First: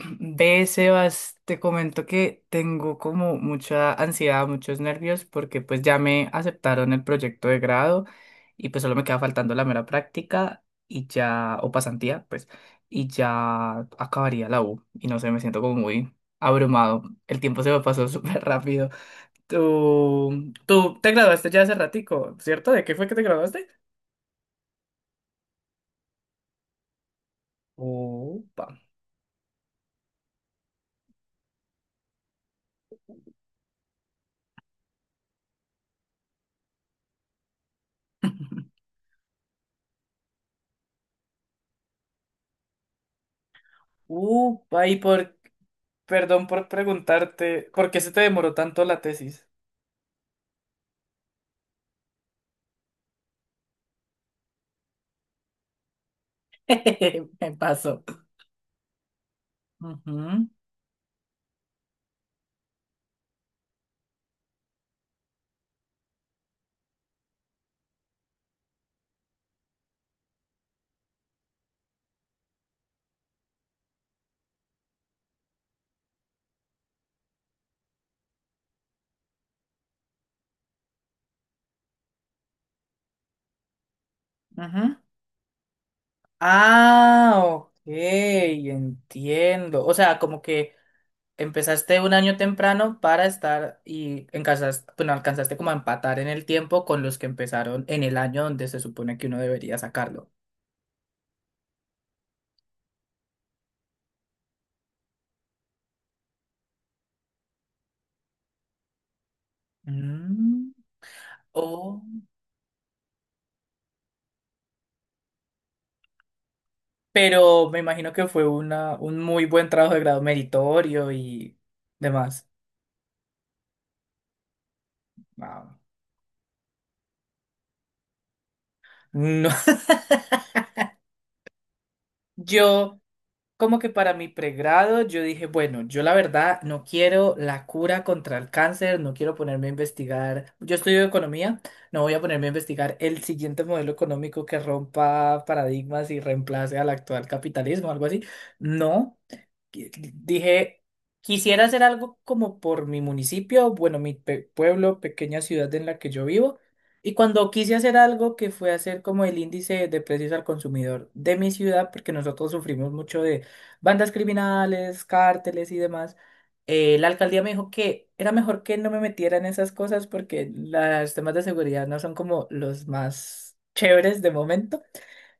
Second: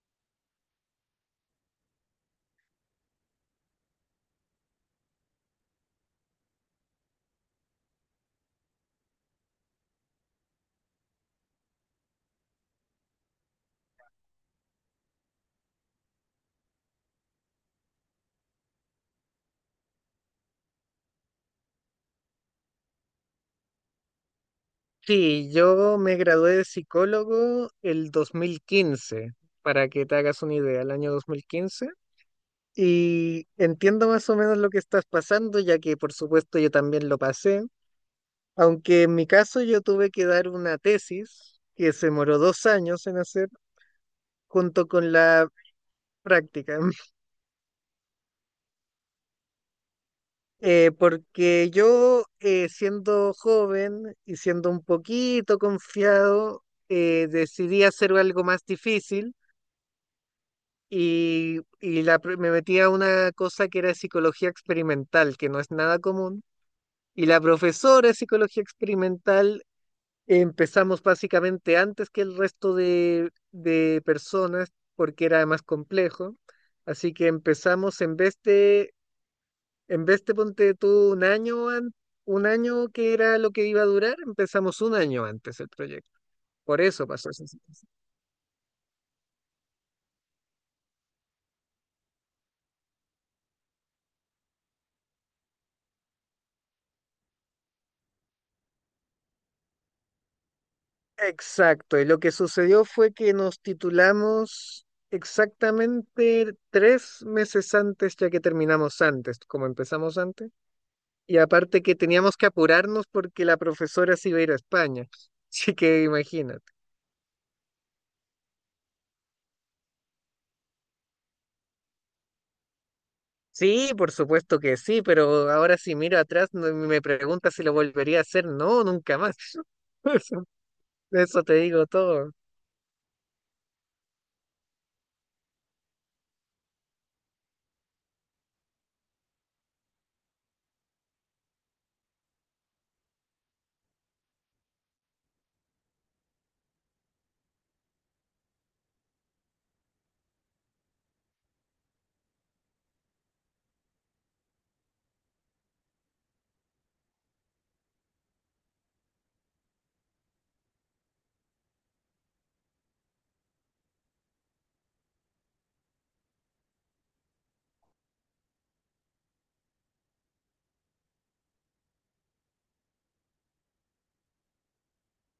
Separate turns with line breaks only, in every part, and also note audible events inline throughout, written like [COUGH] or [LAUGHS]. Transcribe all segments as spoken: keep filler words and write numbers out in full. Ve, Sebas, te comento que tengo como mucha ansiedad, muchos nervios, porque pues ya me aceptaron el proyecto de grado y pues solo me queda faltando la mera práctica y ya, o pasantía, pues, y ya acabaría la U. Y no sé, me siento como muy abrumado. El tiempo se me pasó [LAUGHS] súper rápido. Tú, tú te graduaste ya hace ratico, ¿cierto? ¿De qué fue que te graduaste?
Sí, yo me gradué de psicólogo el
Upa.
dos mil quince, para que te hagas una idea, el año dos mil quince. Y entiendo más o menos lo que estás pasando, ya que por supuesto yo también lo pasé,
[LAUGHS]
aunque en mi caso yo tuve que dar una tesis que se demoró dos años en hacer
Upa,
junto
¿y
con
por,
la
Perdón por
práctica. [LAUGHS]
preguntarte, ¿por qué se te demoró tanto la tesis?
Eh, porque yo eh, siendo joven y siendo un poquito confiado, eh,
[LAUGHS] Me
decidí
pasó.
hacer algo más difícil
Ujú,
y, y la pro- me metí a una cosa que era psicología experimental, que no es nada común. Y la profesora de psicología experimental, empezamos básicamente antes que el resto de, de personas, porque era más complejo. Así que empezamos en vez de, en vez de ponte tú un año, an- un año que era lo que iba a durar, empezamos un
ujú.
año antes el proyecto. Por eso pasó
Ah,
eso.
ok, entiendo. O sea, como que empezaste un año temprano para estar y alcanzaste, bueno, alcanzaste como a empatar en el tiempo con los que empezaron en el año donde se supone que uno debería sacarlo.
Exacto, y lo que sucedió fue que nos titulamos exactamente tres meses antes, ya que terminamos antes, como empezamos antes,
Mm,
y aparte que
oh,
teníamos que apurarnos porque la profesora se iba a ir a España, [LAUGHS] así que imagínate.
pero me imagino que fue una, un muy buen trabajo de grado meritorio y demás.
Sí, por supuesto que sí, pero
Wow.
ahora si miro atrás no- me pregunta si lo volvería a hacer, no, nunca más.
No,
[LAUGHS] Eso, eso te digo todo.
yo, como que para mi pregrado, yo dije, bueno, yo la verdad no quiero la cura contra el cáncer, no quiero ponerme a investigar, yo estudio economía, no voy a ponerme a investigar el siguiente modelo económico que rompa paradigmas y reemplace al actual capitalismo, algo así. No que- dije, quisiera hacer algo como por mi municipio, bueno, mi pe- pueblo, pequeña ciudad en la que yo vivo. Y cuando quise hacer algo que fue hacer como el índice de precios al consumidor de mi ciudad, porque nosotros sufrimos mucho de bandas criminales, cárteles y demás, eh, la alcaldía me dijo que era mejor que no me metiera en esas cosas porque los temas de seguridad no son como los más chéveres de momento.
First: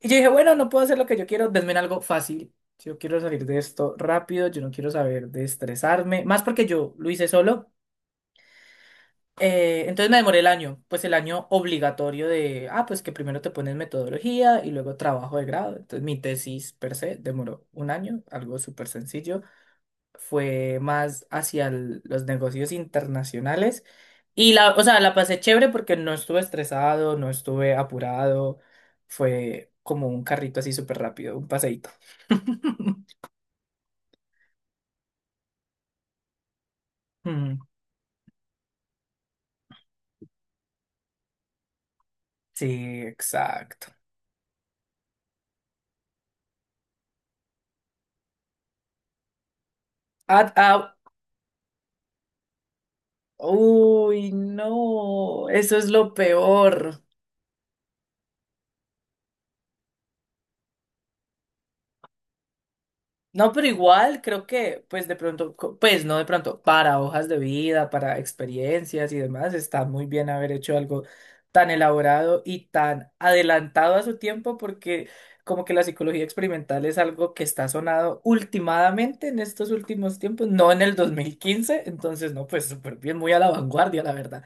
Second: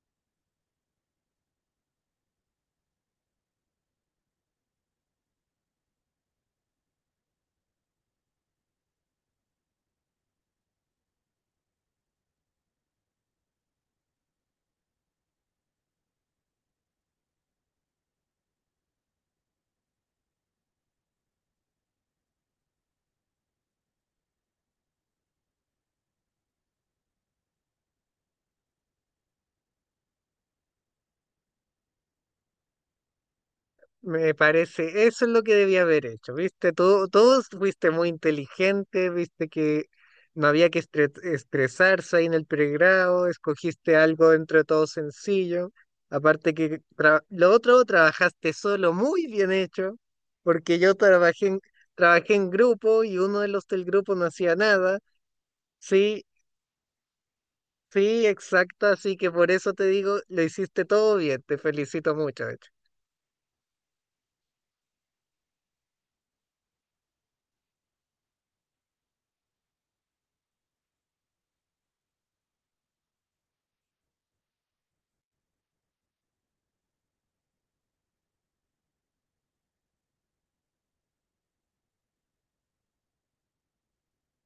Y yo dije, bueno, no puedo hacer lo que yo quiero, denme algo fácil. Si yo quiero salir de esto rápido, yo no quiero saber de estresarme, más porque yo lo hice solo. Eh, entonces me demoré el año, pues el año obligatorio de, ah, pues que primero te pones metodología y luego trabajo de grado. Entonces mi tesis per se demoró un año, algo súper sencillo fue más hacia el- los negocios internacionales. Y la, o sea, la pasé chévere porque no estuve estresado, no estuve apurado. Fue como un carrito así súper rápido, un paseíto. [LAUGHS]
Me parece, eso es lo que debía haber hecho, ¿viste? Todo, todos
Mm,
fuiste muy inteligente, viste que no había que estre- estresarse ahí en el
sí,
pregrado,
exacto.
escogiste algo entre todo sencillo, aparte que tra- lo otro trabajaste solo, muy bien hecho,
Ah,
porque
ah,
yo trabajé en, trabajé en grupo y uno de los del grupo no
uy,
hacía nada.
no, eso es lo
Sí,
peor.
sí, exacto, así que por eso te digo, lo hiciste todo bien, te felicito mucho. eh.
No, pero igual creo que, pues de pronto, co- pues no de pronto, para hojas de vida, para experiencias y demás, está muy bien haber hecho algo tan elaborado y tan adelantado a su tiempo, porque como que la psicología experimental es algo que está sonado ultimadamente en estos últimos tiempos, no en el dos mil quince, entonces no, pues súper bien, muy a la vanguardia, la verdad.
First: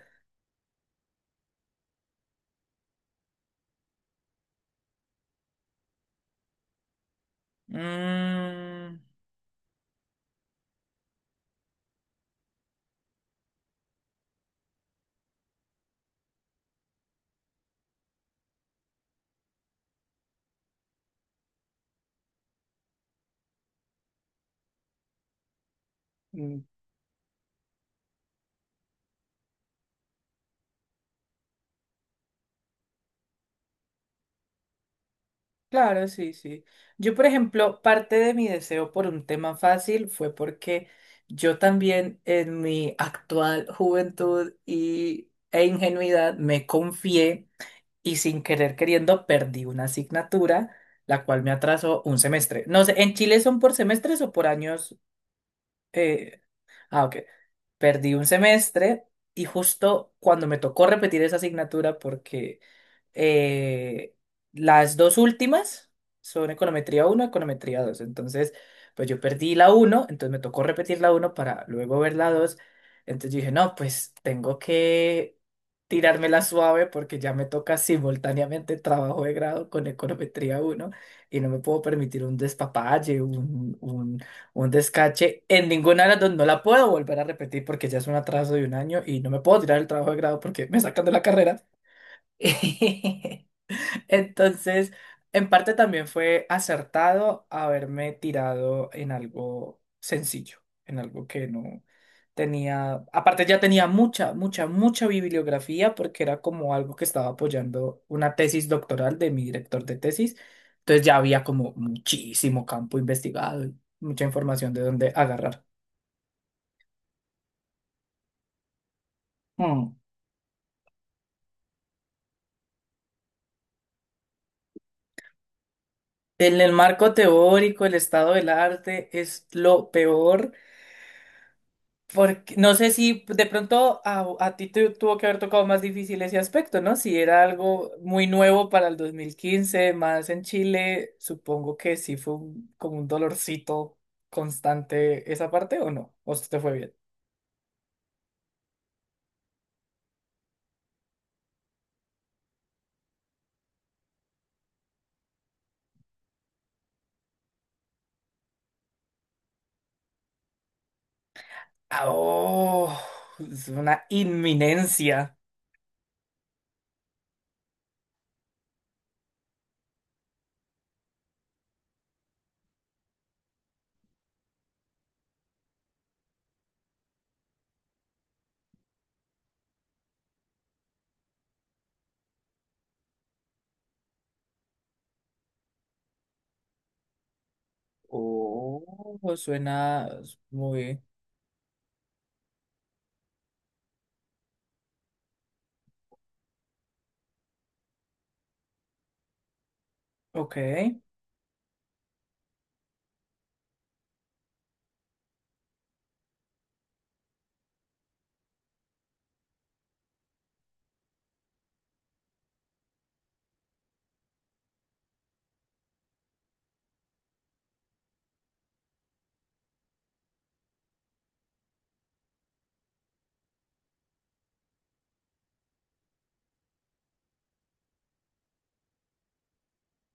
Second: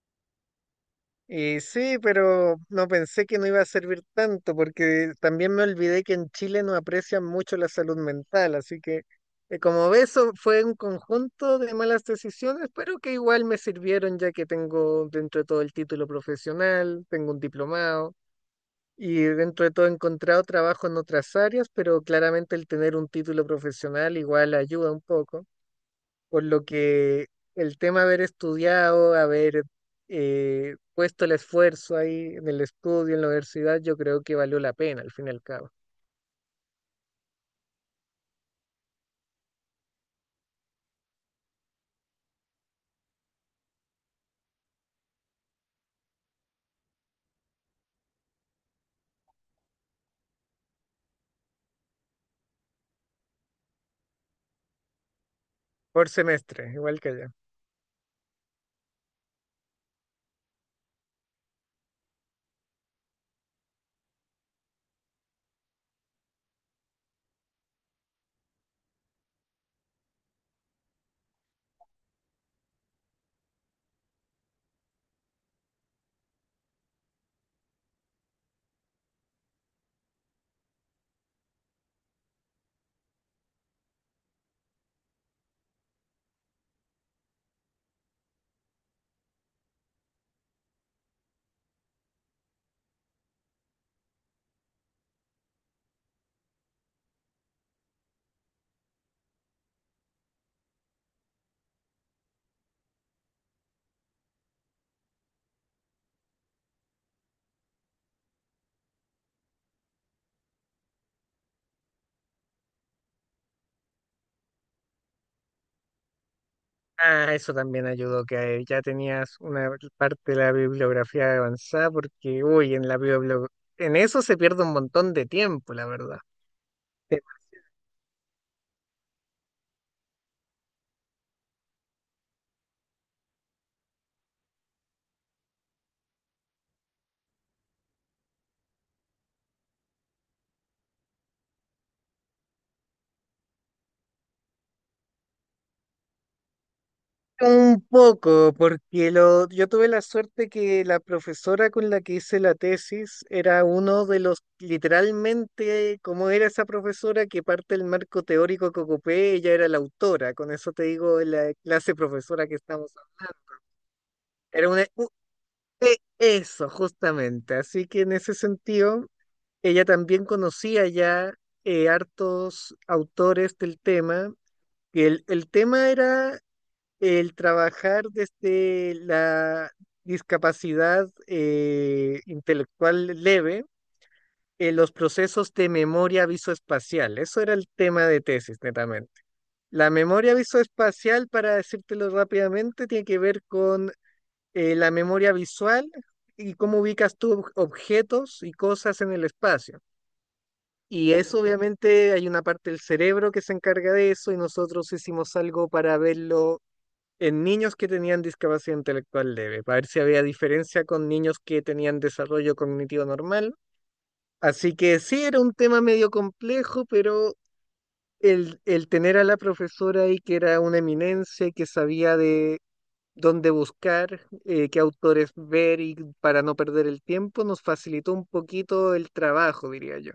Y sí, pero no pensé que no iba a servir tanto, porque también me olvidé que en Chile no aprecian mucho la salud mental, así
Mm,
que eh, como ves, so- fue un conjunto de malas decisiones, pero que igual me sirvieron ya que tengo dentro de todo el título profesional, tengo un diplomado y dentro de todo he encontrado trabajo en otras áreas, pero claramente el tener un título profesional igual ayuda un poco. Por lo que el tema de haber estudiado, haber eh, puesto el esfuerzo ahí en el estudio, en la universidad, yo creo que valió la pena al fin y al cabo.
claro, sí, sí. Yo, por ejemplo, parte de mi deseo por un tema fácil fue porque yo también en mi actual juventud y, e ingenuidad me confié y sin querer queriendo perdí una asignatura, la cual me atrasó un semestre. No sé, ¿en Chile son por semestres o por años?
Por
Eh,
semestre, igual
ah,
que
ok.
allá.
Perdí un semestre y justo cuando me tocó repetir esa asignatura porque eh, las dos últimas son econometría uno econometría dos. Entonces, pues yo perdí la uno, entonces me tocó repetir la uno para luego ver la dos. Entonces yo dije, no, pues tengo que tirármela suave porque ya me toca simultáneamente trabajo de grado con econometría uno y no me puedo permitir un despapalle, un, un, un descache. En ninguna de las dos no la puedo volver a repetir porque ya es un atraso de un año y no me puedo tirar el trabajo de grado porque me sacan de la carrera. [LAUGHS] Entonces, en parte también fue acertado haberme tirado en algo sencillo, en algo que no tenía, aparte ya tenía mucha, mucha, mucha bibliografía porque era como algo que estaba apoyando una tesis doctoral de mi director de tesis, entonces ya había como muchísimo campo investigado y mucha información de dónde agarrar.
Ah, eso también ayudó, que ya tenías una
Mm.
parte de la bibliografía avanzada, porque, uy, en la biblio- en eso se pierde un montón de tiempo, la verdad.
En el marco teórico, el estado del arte es lo peor. Porque, no sé si de pronto a, a ti te tuvo que haber tocado más difícil ese aspecto, ¿no? Si era algo muy nuevo para el dos mil quince, más en Chile, supongo que sí fue un- como un dolorcito constante esa parte, ¿o no? ¿O se te fue bien?
Un poco, porque lo, yo tuve la suerte que la profesora con la que hice la tesis era uno de los, literalmente, como era esa profesora que parte del marco teórico que ocupé, ella era la autora, con eso te digo la clase
Ah,
profesora que estamos
¡oh!
hablando.
Es una
Era una, u-
inminencia.
e- eso, justamente. Así que en ese sentido, ella también conocía ya eh, hartos autores del tema. Que El, el tema era el trabajar desde la discapacidad eh, intelectual leve, eh, los procesos de memoria visoespacial. Eso era el tema de tesis, netamente.
Oh,
La
suena
memoria
muy...
visoespacial, para decírtelo rápidamente, tiene que ver con eh, la memoria visual y cómo ubicas tú ob- objetos y cosas en el espacio.
Ok.
Y eso obviamente hay una parte del cerebro que se encarga de eso y nosotros hicimos algo para verlo en niños que tenían discapacidad intelectual leve, para ver si había diferencia con niños que tenían desarrollo cognitivo normal. Así que sí, era un tema medio complejo, pero el, el tener a la profesora ahí que era una eminencia y que sabía de dónde buscar, eh, qué autores ver y para no perder el tiempo, nos facilitó un poquito el trabajo, diría yo.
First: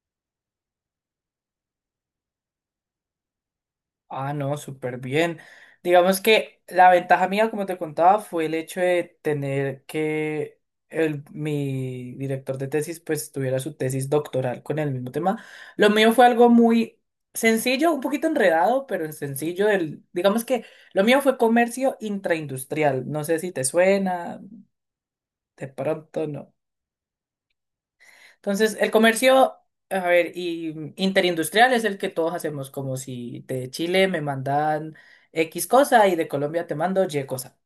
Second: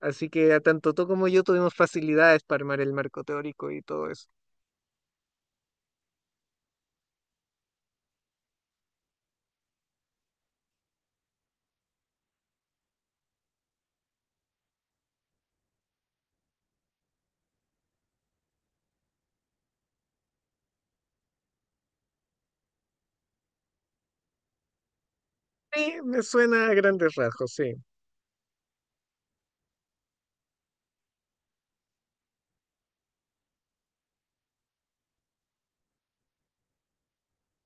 Así que a tanto tú como yo tuvimos facilidades para armar el marco teórico y todo eso.
Ah, no, súper bien. Digamos que la ventaja mía, como te contaba, fue el hecho de tener que el, mi director de tesis pues tuviera su tesis doctoral con el mismo tema. Lo mío fue algo muy sencillo, un poquito enredado, pero sencillo. El, digamos que lo mío fue comercio intraindustrial. No sé si te suena, de
Sí, me
pronto no.
suena a grandes rasgos, sí.
Entonces, el comercio, a ver, y interindustrial es el que todos hacemos, como si de Chile me mandan X cosa y de Colombia te mando Y cosa.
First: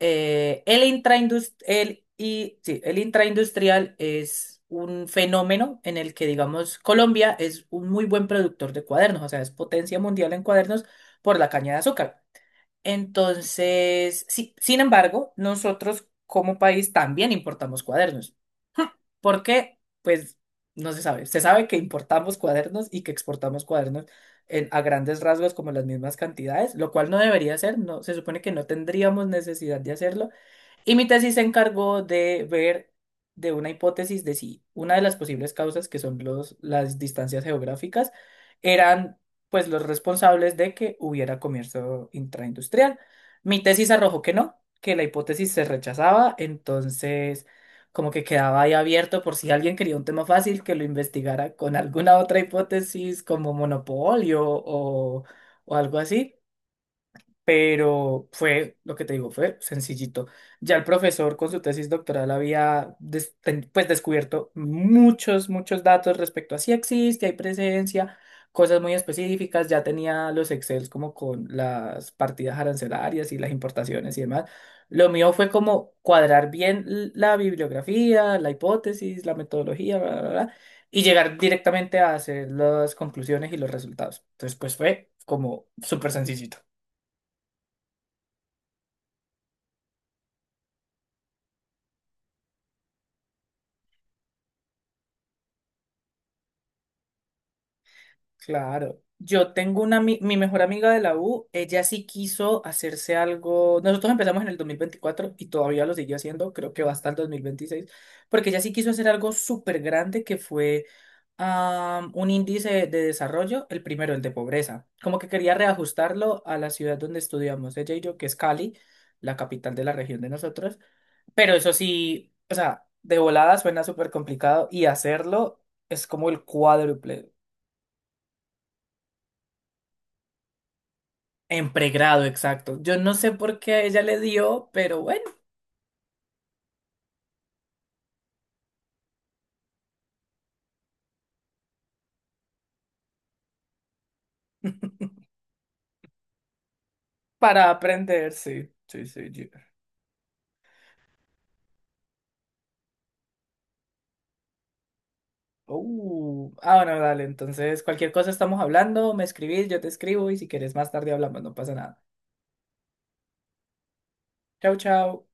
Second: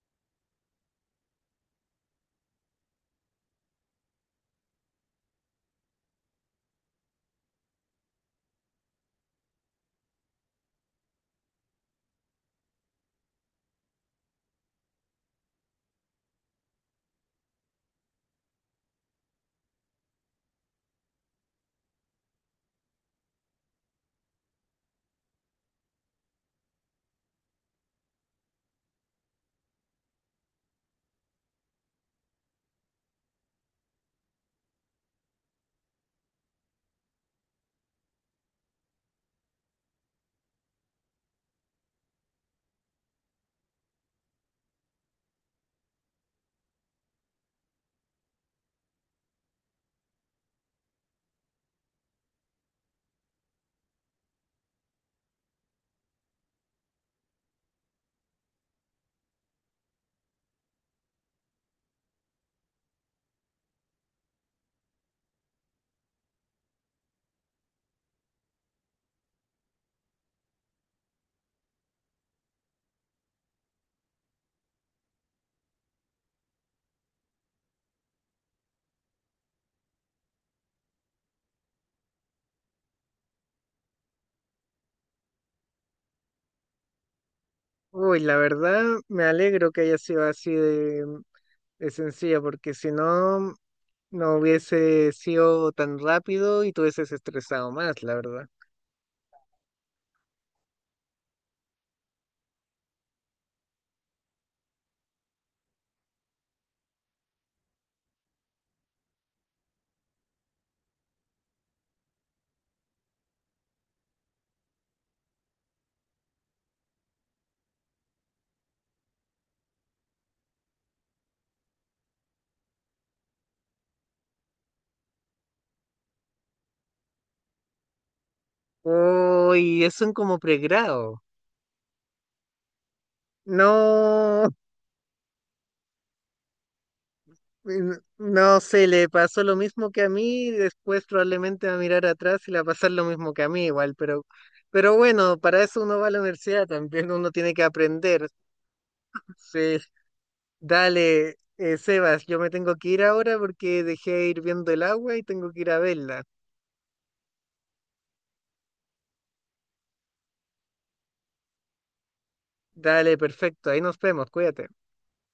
Eh, el intraindus- el, y, sí, el intraindustrial es un fenómeno en el que, digamos, Colombia es un muy buen productor de cuadernos, o sea, es potencia mundial en cuadernos por la caña de azúcar. Entonces, sí, sin embargo, nosotros como país también importamos cuadernos. Porque, pues, no se sabe. Se sabe que importamos cuadernos y que exportamos cuadernos en- a grandes rasgos como las mismas cantidades, lo cual no debería ser. No, se supone que no tendríamos necesidad de hacerlo y mi tesis se encargó de ver de una hipótesis de si una de las posibles causas, que son los, las distancias geográficas, eran pues los responsables de que hubiera comercio intraindustrial. Mi tesis arrojó que no, que la hipótesis se rechazaba, entonces como que quedaba ahí abierto por si alguien quería un tema fácil que lo investigara con alguna otra hipótesis como monopolio o, o algo así, pero fue, lo que te digo, fue sencillito. Ya el profesor con su tesis doctoral había des- ten- pues descubierto muchos, muchos datos respecto a si existe, hay presencia, cosas muy específicas, ya tenía los Excels como con las partidas arancelarias y las importaciones y demás. Lo mío fue como cuadrar bien l- la bibliografía, la hipótesis, la metodología, bla, bla, bla, y llegar directamente a hacer las conclusiones y los resultados. Entonces, pues fue como súper sencillito.
Uy, la verdad me alegro que haya sido así de, de sencilla, porque si no, no hubiese sido tan rápido y te hubieses estresado más, la verdad.
Claro. Yo tengo una, ami- mi mejor amiga de la U, ella sí quiso hacerse algo. Nosotros empezamos en el dos mil veinticuatro y todavía lo sigue haciendo, creo que va hasta el dos mil veintiséis, porque ella sí quiso hacer algo súper grande que fue am, un índice de desarrollo, el primero, el de pobreza. Como que quería reajustarlo a la ciudad donde estudiamos ella y yo, que es Cali, la capital de la región de nosotros. Pero eso sí, o sea, de volada suena súper complicado y hacerlo es como el cuádruple.
Uy, es un como pregrado.
En pregrado, exacto. Yo no sé por qué ella le
No,
dio, pero bueno,
n- no se le pasó lo mismo que a mí, y después probablemente va a mirar atrás y le va a pasar lo mismo que a mí igual, pero, pero bueno, para eso uno va a la universidad también, uno tiene que
para
aprender.
aprender, sí. Sí, sí, sí.
Sí. Dale, eh, Sebas, yo me tengo que ir ahora porque dejé hirviendo el agua y tengo que ir a verla.
Uh, ah, bueno, dale. Entonces, cualquier cosa estamos hablando, me escribís, yo te escribo y si quieres más tarde hablamos, no pasa nada.
Dale, perfecto, ahí nos vemos, cuídate.
Chau, chau.